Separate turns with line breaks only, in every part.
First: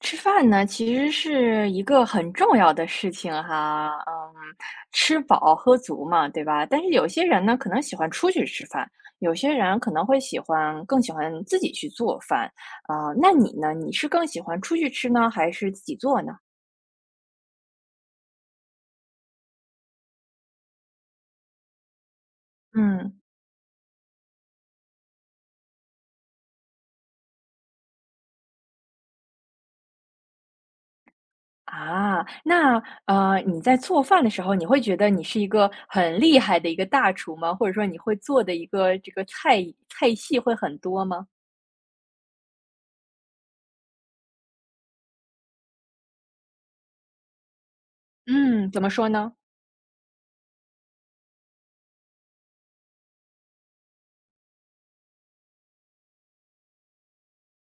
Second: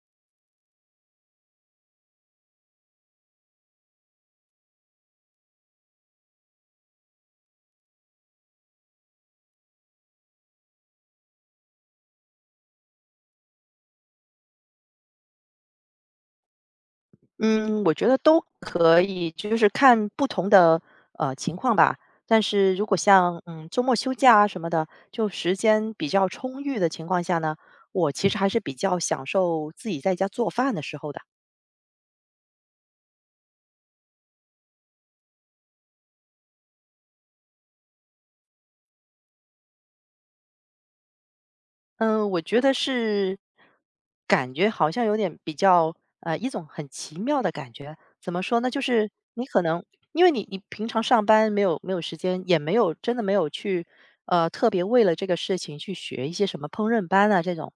吃饭呢，其实是一个很重要的事情哈，嗯，吃饱喝足嘛，对吧？但是有些人呢，可能喜欢出去吃饭，有些人可能会喜欢更喜欢自己去做饭，啊、那你呢？你是更喜欢出去吃呢，还是自己做呢？
嗯，我觉得都可以，就是看不同的情况吧。但是如果
嗯，
像周末休假啊什么的，就时间比较充裕的情况下呢，我其实还是比较享受自己在家做饭的时候的。
啊，那你在做饭的时候，你会觉得你是一个很厉害的一个大厨吗？或者说你会做的一个这个菜系会很多吗？
嗯，我觉得是，感觉好像有点比较，一种很奇妙的感觉。怎么说呢？
嗯，
就
怎么说
是
呢？
你可能因为你平常上班没有时间，也没有真的没有去，特别为了这个事情去学一些什么烹饪班啊这种，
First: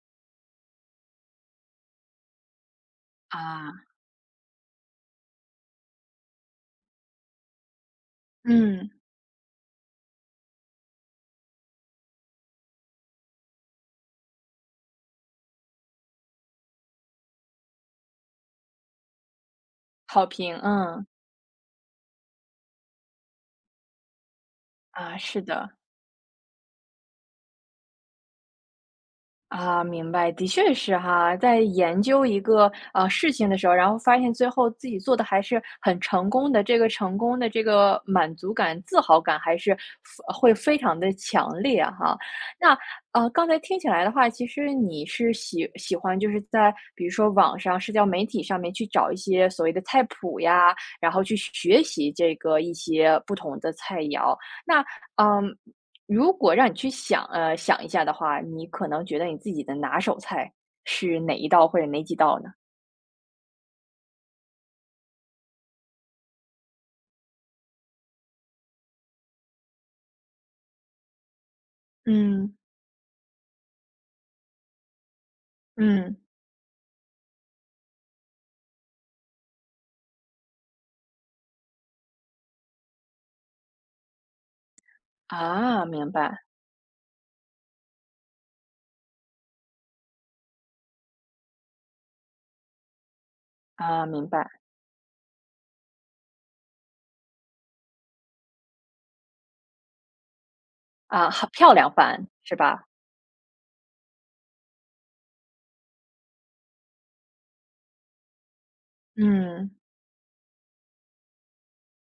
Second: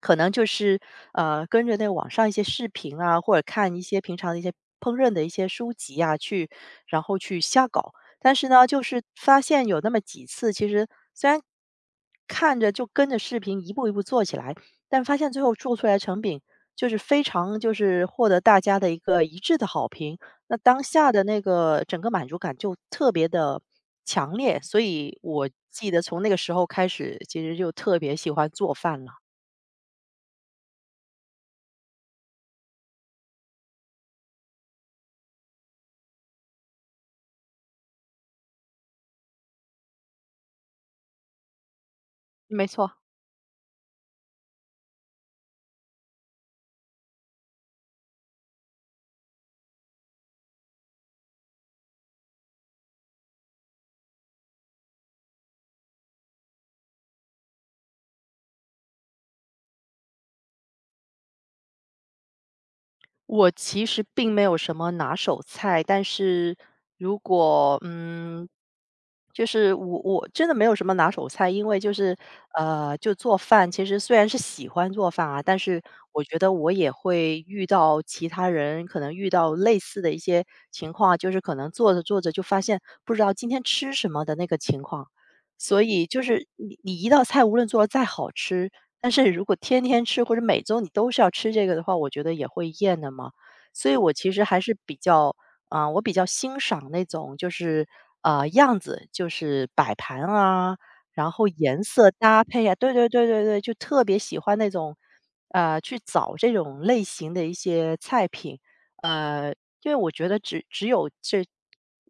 可能就是跟着那网上一些视频啊，或者看一
啊。
些平常的一些烹饪的一些书籍啊，然后去瞎搞。但是呢，就
嗯，
是发现有那么几次，其实虽然看着就跟着视频一步一步做起来，但发现最后做出来成品就是非常就是获得大家的一个一致的好评，
好评，
那当
嗯，
下的那个整个满足感就特别的强烈，所以
啊，是
我
的，
记得从那个时候开始，其实就特别喜欢做饭了。
啊，明白，的确是哈，在研究一个事情的时候，然后发现最后自己做的还是很成功的，这个成功的这个满足感、自豪感还是会非常的强烈哈。
没
那
错。
刚才听起来的话，其实你是喜欢就是在比如说网上、社交媒体上面去找一些所谓的菜谱呀，然后去学习这个一些不同的菜肴，那嗯。如果让你去想，想一下的话，你可能觉得你自己的拿手菜是哪一道或者哪几道呢？
我其实并没有什么拿手菜，但是如果就是我真的没有什么拿手菜，因为就是
嗯。
就做饭，其实虽然是喜欢做饭啊，但是
嗯。
我觉得我也会遇到其他人可能遇到类似的一些情况啊，就是可能做着做着就发现不知道今天吃什么的那个情况，所
啊，
以
明
就
白。
是你一道菜无论做的再好吃，但是如果天天吃，或者每周你都是要吃这个的话，我觉得也会厌的嘛。所以
啊，
我
明
其实
白。
还是比较，我比较欣赏那种就是样子，就是摆盘啊，然
啊，
后
好漂
颜
亮
色
饭
搭
是
配啊，
吧？
对对对对对，就特别喜欢那种，去找这种类型的一些菜品，呃，
嗯，
因为我觉得只有这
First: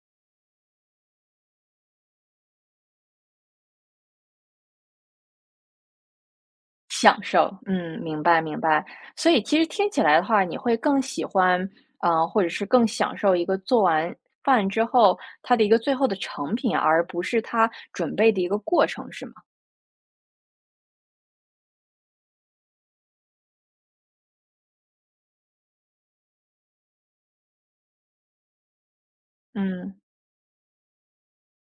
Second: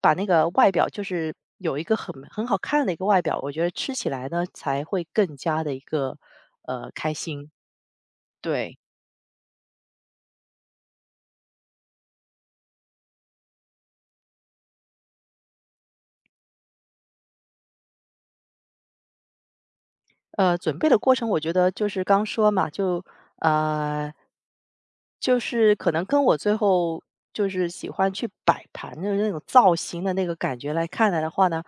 把那个外表就是有一个很好看的一个外表，我觉得吃起来呢才会更加的一个开
享
心。
受，嗯，明白明
对。
白。所以其实听起来的话，你会更喜欢，或者是更享受一个做完饭之后它的一个最后的成品，而不是它准备的一个过程，是吗？
准备的过程我觉得就是刚说嘛，就呃，就是可能跟我最后就是喜欢去摆盘的那种造
嗯。
型的那个感觉来看来的话呢，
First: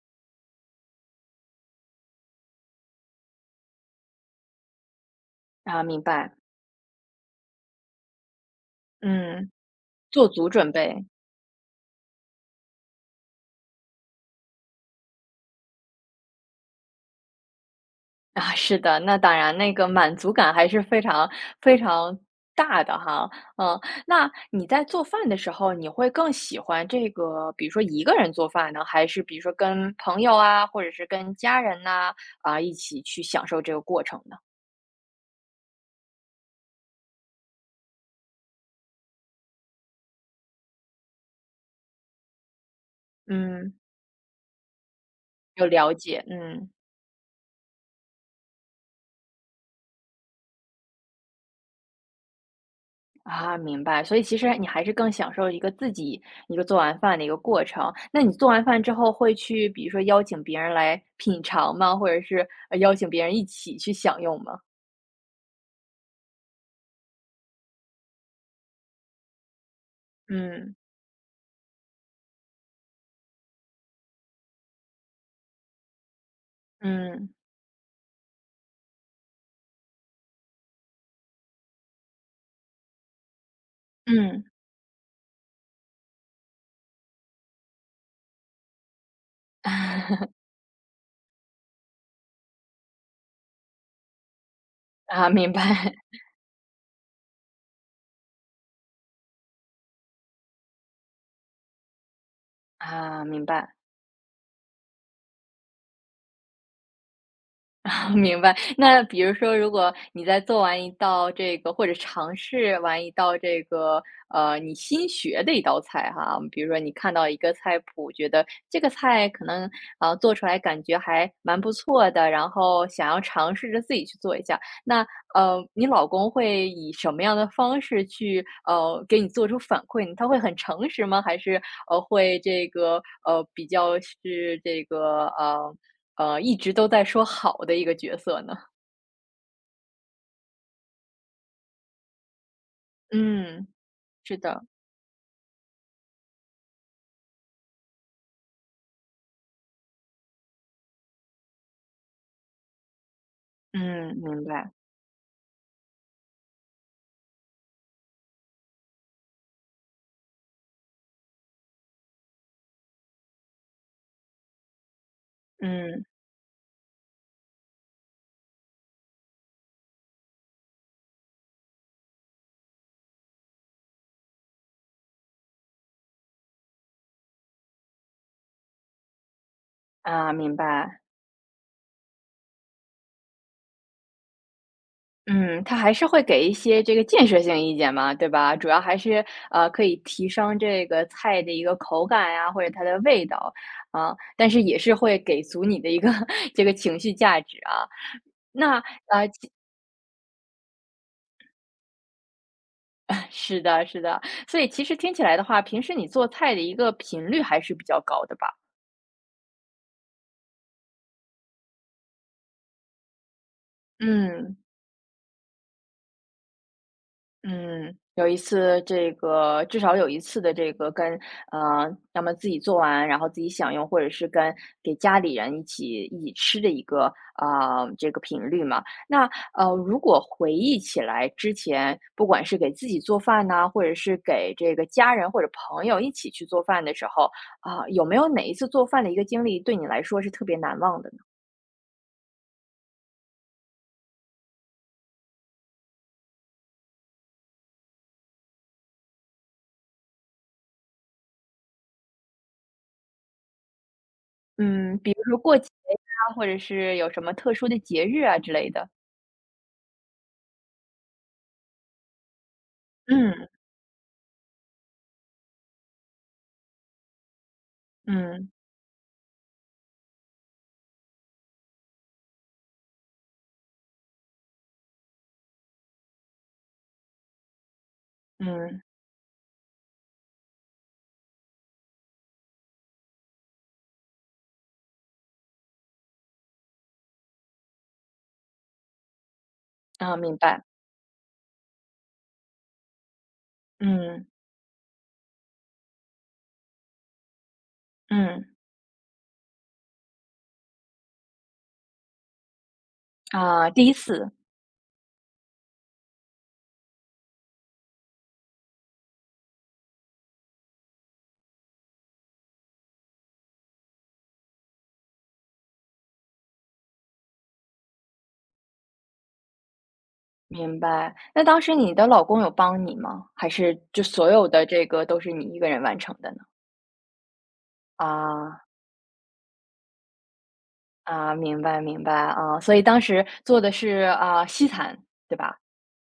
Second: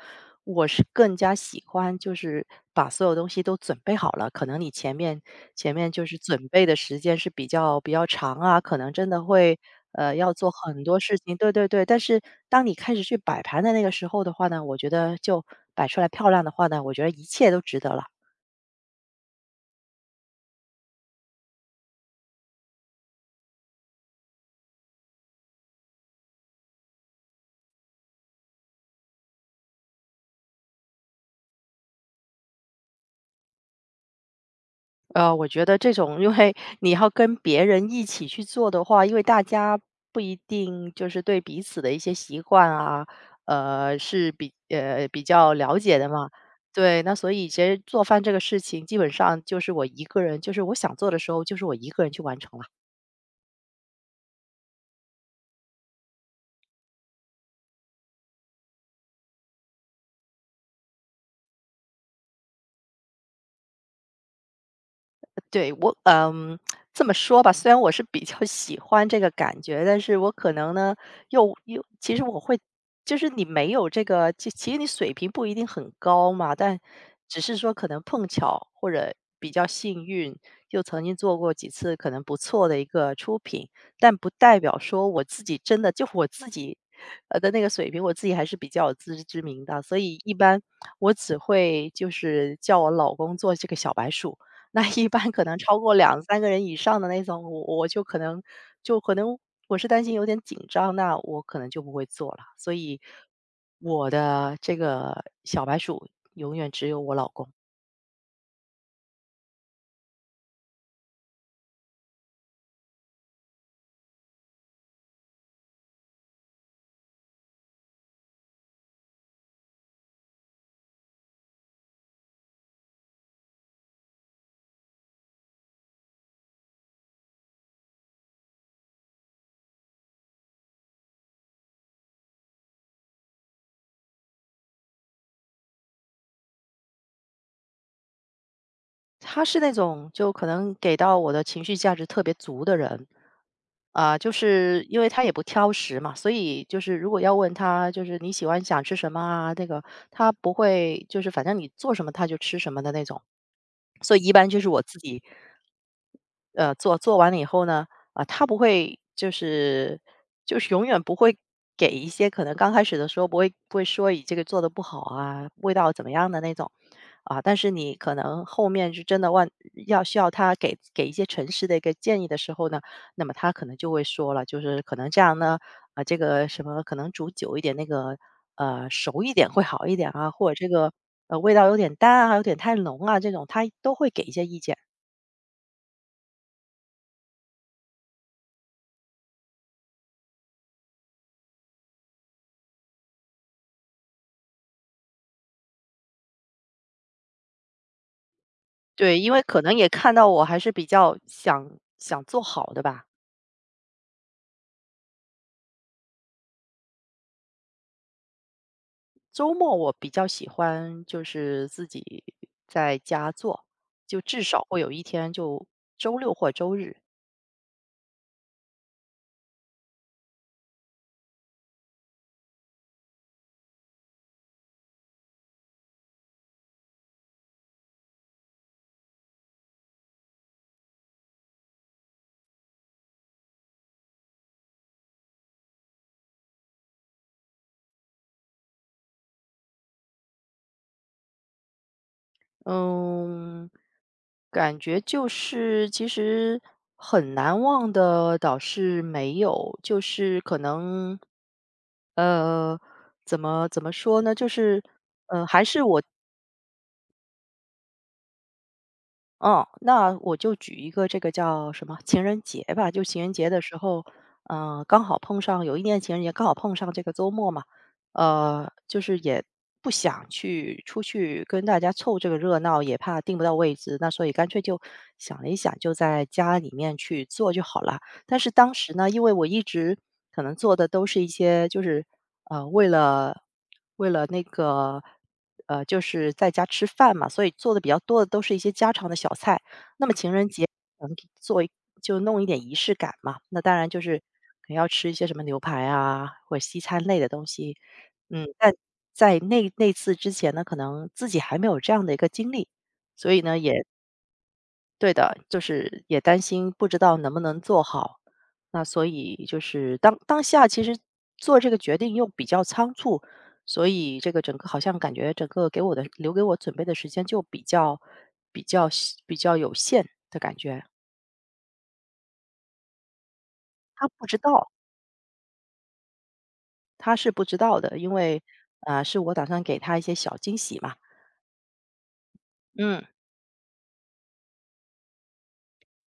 我是更加喜欢就是把所有东西都准备好了。可能你前面前
啊，
面
明
就是
白，
准备的时间是比较长啊，可能真的
嗯，
会
做
要
足
做
准
很多
备，
事情，对对对。但是当你开始去摆盘的那个时候的话呢，我觉得就摆出来漂亮的话呢，我觉得一切都值得了。
啊，是的，那当然，那个满足感还是非常大的哈。嗯，那你在做饭的时候，你会更喜欢这个，比如说一个人做饭呢，还是比如说跟朋友啊，或者是跟家人呐啊，一起去享受这个过程呢？
我觉得这种，因为你要跟别人一起去做的话，因为大家不一定就是对彼此的一些习惯啊，
嗯，
是比较
有
了
了
解的
解，
嘛。
嗯。
对，那所以其实做饭这个事情，基本上就是我一个人，就是我想做的时候，就是我一个人去完成了。
啊，明白。所以其实你还是更享受一个自己一个做完饭的一个过程。那你做完饭之后会去，比如说邀请别人来品尝吗？或者是邀请别人一起去享用吗？
对，这么说吧，虽然我是比较喜欢这个感觉，但是我可能
嗯，
呢，又其实我会，就是你没有这个，其实你水平不一定很高嘛，但
嗯，
只是说可能碰巧或者比较幸运，就曾经做过几次可能不错的一个出品，但不
嗯，
代表说我自己真的就我自己，的那个水平，我自己还是比较有自知之明的，所 以一般我只会就是叫我老公做这个小白鼠，那一
啊，
般可
明
能超过
白，
两三个人以上的那种，我就可能就可能我是担心有点紧张，那我可能就不会做了。所以
啊，明白，
我的这个小白鼠永远只有我老公。
明白。那比如说，如果你在做完一道这个，或者尝试完一道这个，你新学的一道菜哈，比如说你看到一个菜谱，觉得这个菜可能啊、做出来感觉还蛮不错的，然后想要尝试着自己去做一下。那你老公会以什么样的方式去给你做出反馈呢？他会很诚实吗？还是会这个比较是这个一直都在说好的一个角色呢？
他是那种就可能给到我的情绪价值特别足的人，
嗯，
就
是的，
是因为他也不挑食嘛，所以就是如果要问他，就是你喜欢想吃什么啊，这个他不会，就是反正你做什么他就吃什么的那种，所
嗯，
以一
明
般就是
白，
我自己，做完了以后呢，他不会就是永远不会给一些可能刚开始的时候不会说你这个做的不好啊，味道怎
嗯，
么样的那种。啊，但是你可能后面是真的要需要他给一些诚实的一个建议的时候呢，那么他可能就会说了，就是可能这样呢，啊，这个什么可能煮久一点，那个熟一点会好一点啊，
啊，
或者
明
这个
白，
味道有点淡啊，有点太浓啊，这种他都会给一些意见。
嗯，他还是会给一些这个建设性意见嘛，对吧？主要还是可以提升这个菜的一个口感呀，或者它的味道啊，但是也是会给足你的一个 这个情绪价值啊。那
对，因为可能也看到我还是比较想做好的吧。
是的，是的，所以其实听起来的话，平时你做菜的一个频率还是比较高的吧？
周末我比较喜欢就是自己在家做，就至
嗯，
少会有一天就周六或周日。
嗯，有一次这个至少有一次的这个跟要么自己做完，然后自己享用，或者是跟给家里人一起吃的一个啊、这个频率嘛。那如果回忆起来之前，不管是给自己做饭呐、或者是给这个家人或者朋友一起去做饭的时候啊、有没有哪一次做饭的一个经历对你来说是特别难忘的呢？
嗯，感觉就是其实很难忘的倒是没有，就是可能，呃，怎么说呢？就是，
嗯，比如说过
还
节
是我
呀、或者是有什么特殊的节日啊之类的。
哦，那我就举一个这个叫什么情人节吧，就情人节
嗯。
的时候，刚好碰上有一年情人节刚好碰上这个周末嘛，
嗯。
就是也不想去出去跟大家凑这个热闹，也怕订不到位置，那所以干脆就想了一想，就在家里面去做就好了。但是当
嗯，
时呢，因为我一直可能做的都是一些就是呃，为了为了那个，就是在家吃饭嘛，所以做的比较多的都是一些家常的小菜。那么
啊，
情
明
人节
白，
能做一就弄一点仪式感嘛，那当然就是
嗯，
可能要吃一些什么牛排啊，或者西餐类的东西。
嗯，
但在那次之前呢，可能自己还没有这样的一个经历，所以呢，
啊，
也
第一次，
对的，就是也担心不知道能不能做好，那所以就是当下其实做这个决定又比较仓促，所以这个整个好像感觉整个给我的留给我准备的时间就比较细比较有限的感
明
觉。
白。那当时你的老公有帮你吗？还是就
他不
所
知
有的
道，
这个都是你一个人完成的呢？
他是不知道的，因为，
啊，
啊，是我打算给他一些小惊喜嘛，
啊，明白明白，啊，所以当
嗯。
时做的是，啊，西餐，对吧？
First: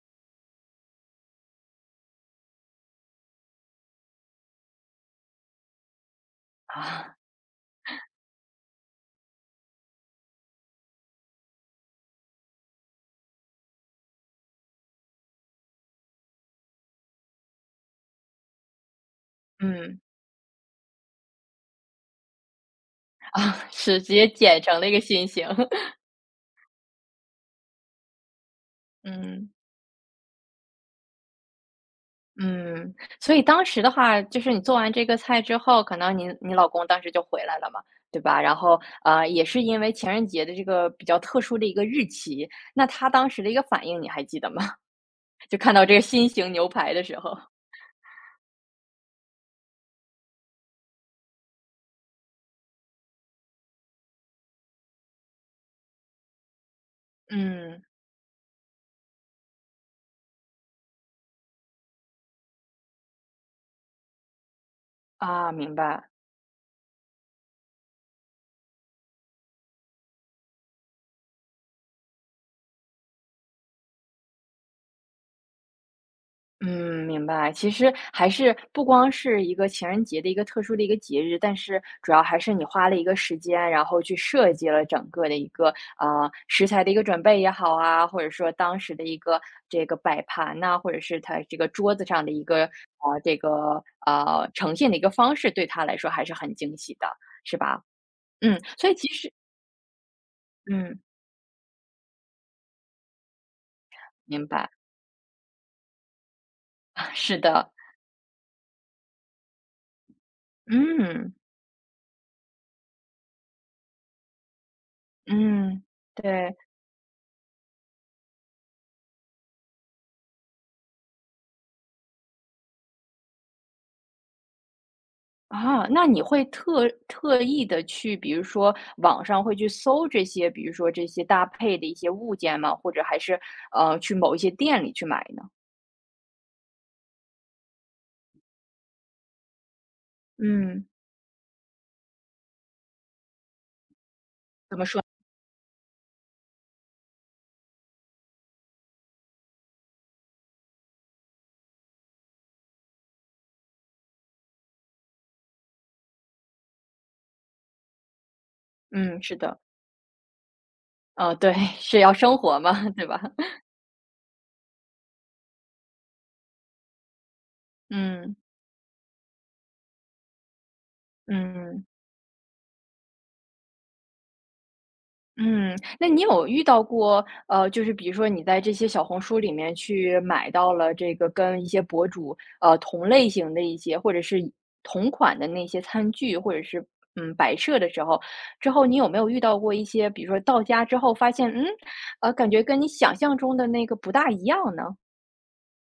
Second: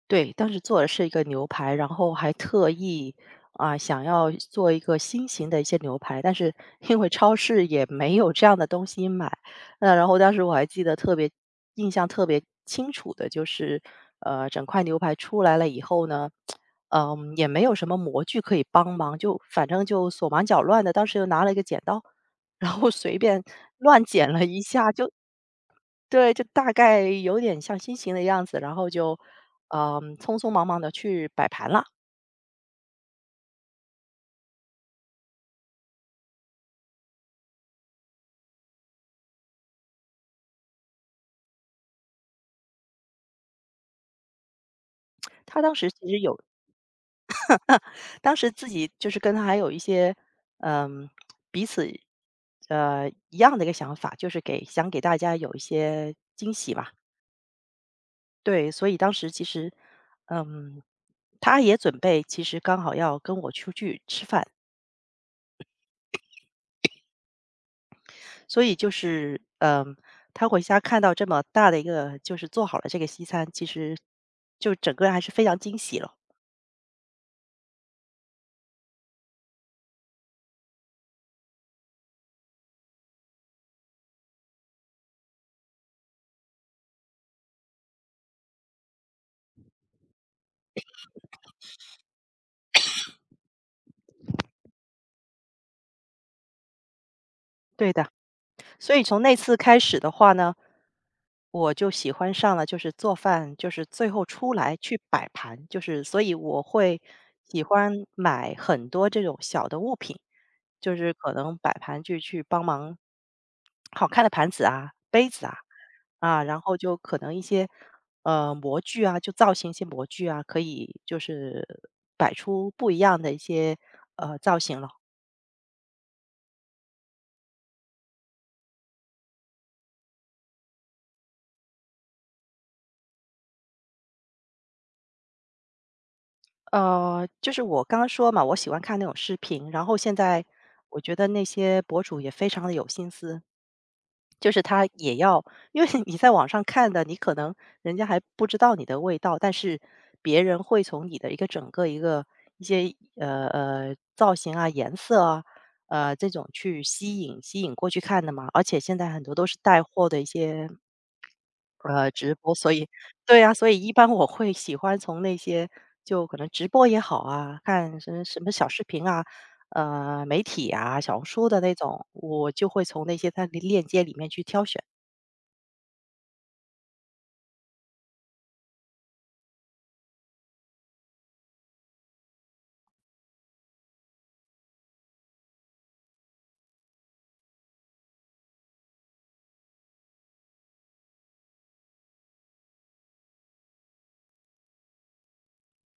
对，当时做的是一个牛排，然后还特意想要做一个新型的一些牛排，但是 因为
啊，
超市也没有这样的东西买，那然后当时我还记得特别印象特别清楚的就是，整块牛排出来了以后呢，也没有什么模具可以帮忙，就反正
嗯，
就手忙脚乱的，当时又拿了一个剪刀，然后随
啊，
便
是，
乱
直接
剪了一
剪成了
下，
一个
就
心形，
对，就大概有点像心情的样子，然后 就，
嗯。
嗯，匆匆忙忙的去摆盘了。
嗯，所以当时的话，就是你做完这个菜之后，可能你老公当时就回来了嘛，对吧？然后，也是因为情人节的这个比较特殊的一个日期，那他当时的一个反应你还记得吗？就
他
看
当
到
时
这
其
个
实
新
有
型牛排的时候。
当时自己就是跟他还有一些，嗯，彼此，一样的一个想法，就是想给大家有一些惊喜吧。
嗯，
对，所以当时其实，嗯，他也准备其实刚好要跟我出去吃饭。
啊，明白。
所以就是，嗯，他回家看到这么大的一个就是做好了这个西餐，其实就整个人还是非常惊喜了。
嗯，明白。其实还是不光是一个情人节的一个特殊的一个节日，但是主要还是你花了一个时间，然后去设计了整个的一个食材的一个准备也好啊，或者说当时的一个这个摆盘呐、或者是它这个桌子上的一个这个呈现的一个方式，对他来说还是很惊喜的，是吧？
对的。
嗯，所以
所以
其
从
实
那次开始的话呢，
嗯，
我就喜欢上了，就是做饭，就是最后
明
出
白，
来去摆盘，就是所以我会
是
喜
的，
欢买很多这种小的物品，就是
嗯。
可能摆盘就去帮忙，好看的盘子啊、杯子啊，
嗯，
啊，
对。
然后就可能一些模具啊，就造型一些模具啊，可以就是摆出不一样的一些造型了。
啊，那你会特意的去，比如说网上会去搜这些，比如说这些搭配的一些物件吗？或者还是，去某一些店里去买呢？
就是我刚刚说嘛，我喜欢看那种视频，然后现在
嗯，
我觉得那些博主也非常的有心思，就是
怎么
他
说
也要，因为 你在网上看的，你可能人家还不知道你的味道，但是别人会从你的一个整个一个一些造型啊、颜色啊，这种去吸引过去看的嘛。而且现在
嗯，
很多
是
都是
的，
带货的一些。
对，是要生活嘛，对吧？
对呀，所以一般我会喜欢从那些就可能直播也好啊，看什么
嗯，
什么小视频啊，媒体啊，小红书的那
嗯。
种，我就会从那些它的链接里面去挑选。
嗯，那你有遇到过，就是比如说你在这些小红书里面去买到了这个跟一些博主，同类型的一些，或者是同款的那些餐具，或者是嗯摆设的时候，之后你有没有遇到过一些，比如说到家之后发现，嗯，感觉跟你想象中的那个不大一样呢？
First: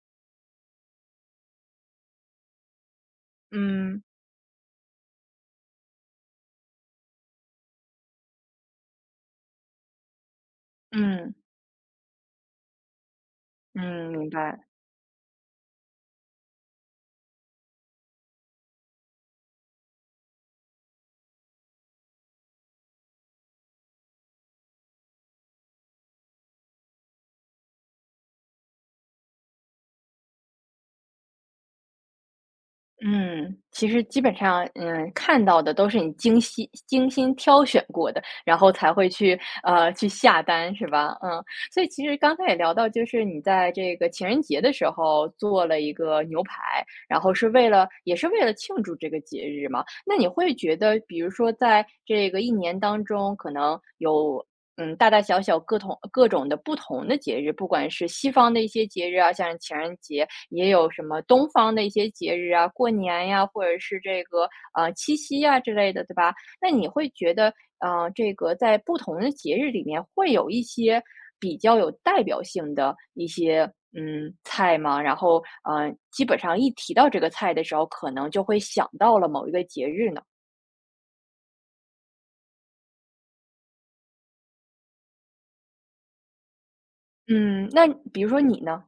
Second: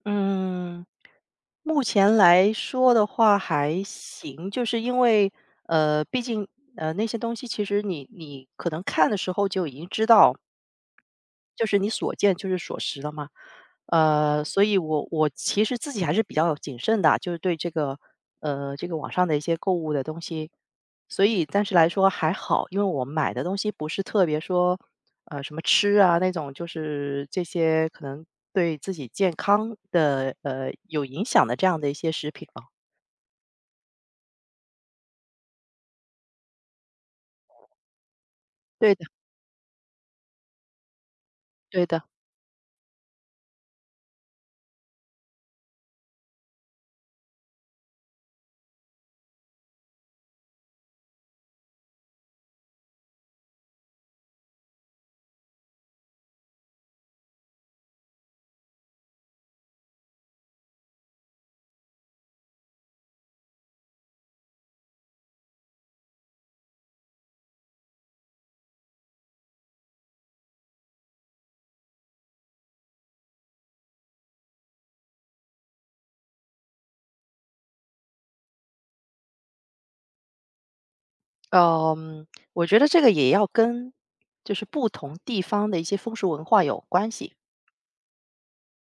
嗯，目前来说的话还
嗯。
行，就是因为毕竟那些东西其实你可能看的时候就已经知道
嗯。
就是你所见就是所识了嘛。
嗯，明白。
所以我其实自己还是比较谨慎的，就是对这个这个网上的一些购物的东西，所以暂时来说还好，因为我买的东西不是特别说什么吃啊那种，就是这些可能对自己健康的有影响的这样的一些食品了。
嗯，其实基本上，嗯，看到的都是你精心挑选过的，然后才
对的，
会去去下单，是吧？嗯，所
对
以
的。
其实刚才也聊到，就是你在这个情人节的时候做了一个牛排，然后是为了也是为了庆祝这个节日嘛。那你会觉得，比如说在这个一年当中，可能有。嗯，大大小小各种的不同的节日，不管是西方的一些节日啊，像是情人节，也有什么东方的一些节日啊，过年呀，或者是这个七夕呀之类的，对吧？那你会觉得，这个在不同的节日里面会有一些比较有代表性的一些嗯菜吗？然后，基本上一提到这个菜的时候，可能就会想到了某一个节日呢。
嗯，我觉得这个也要跟就是不同地方的一些风俗文化有关系。
嗯，那比如说你呢？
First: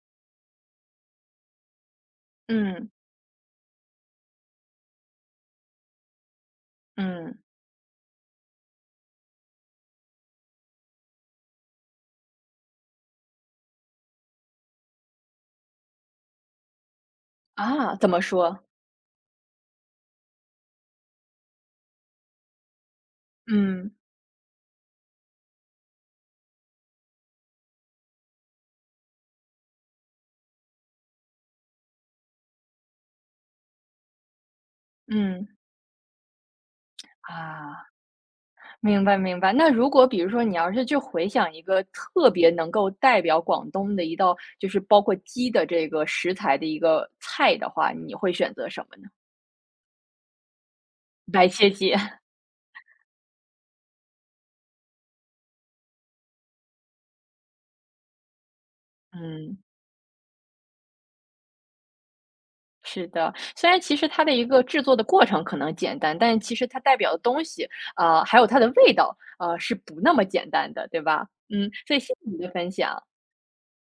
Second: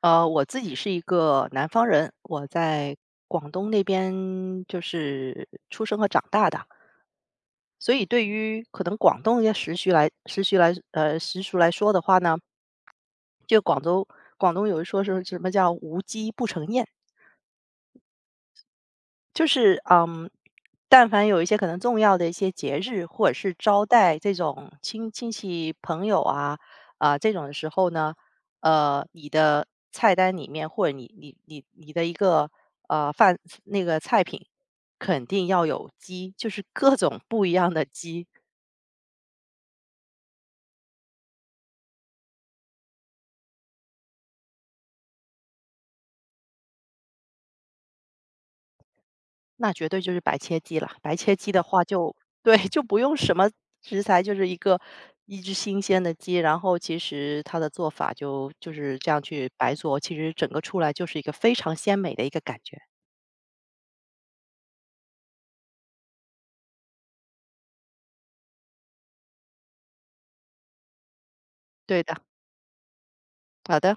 我自己是一个南方人，我
嗯。
在广东那边就是出生和长大的，
嗯
所以对于可能广东一些时俗来说的话呢，就广东有一说是什么叫无鸡不成宴。
啊，怎么说？
就是，嗯，但凡有一些可能重要的一些节日，或者是招
嗯。
待这种亲戚朋友啊，啊，这种的时候呢，你的菜单里面或者你的一个那个菜品，肯定
嗯
要有鸡，就是各种不一样的
啊。
鸡。
明白明白，那如果比如说你要是去回想一个特别能够代表广东的一道，就是包括鸡的这个食材的一个菜的话，你会选择什么呢？
那绝对就是白切鸡了。白切
白
鸡的
切
话
鸡，
就对，就不用什么食材，就是一只新鲜的鸡，然后其实它的做法就是这样去
嗯，
白做，其实整个出来就是一个非常鲜美的一个感觉。
是的。虽然其实它的一个制作的过程可能简单，但其实它代表的东西，还有它的味道，是不那么简单的，对吧？嗯，所以
对
谢谢
的，
你的分享。
好的。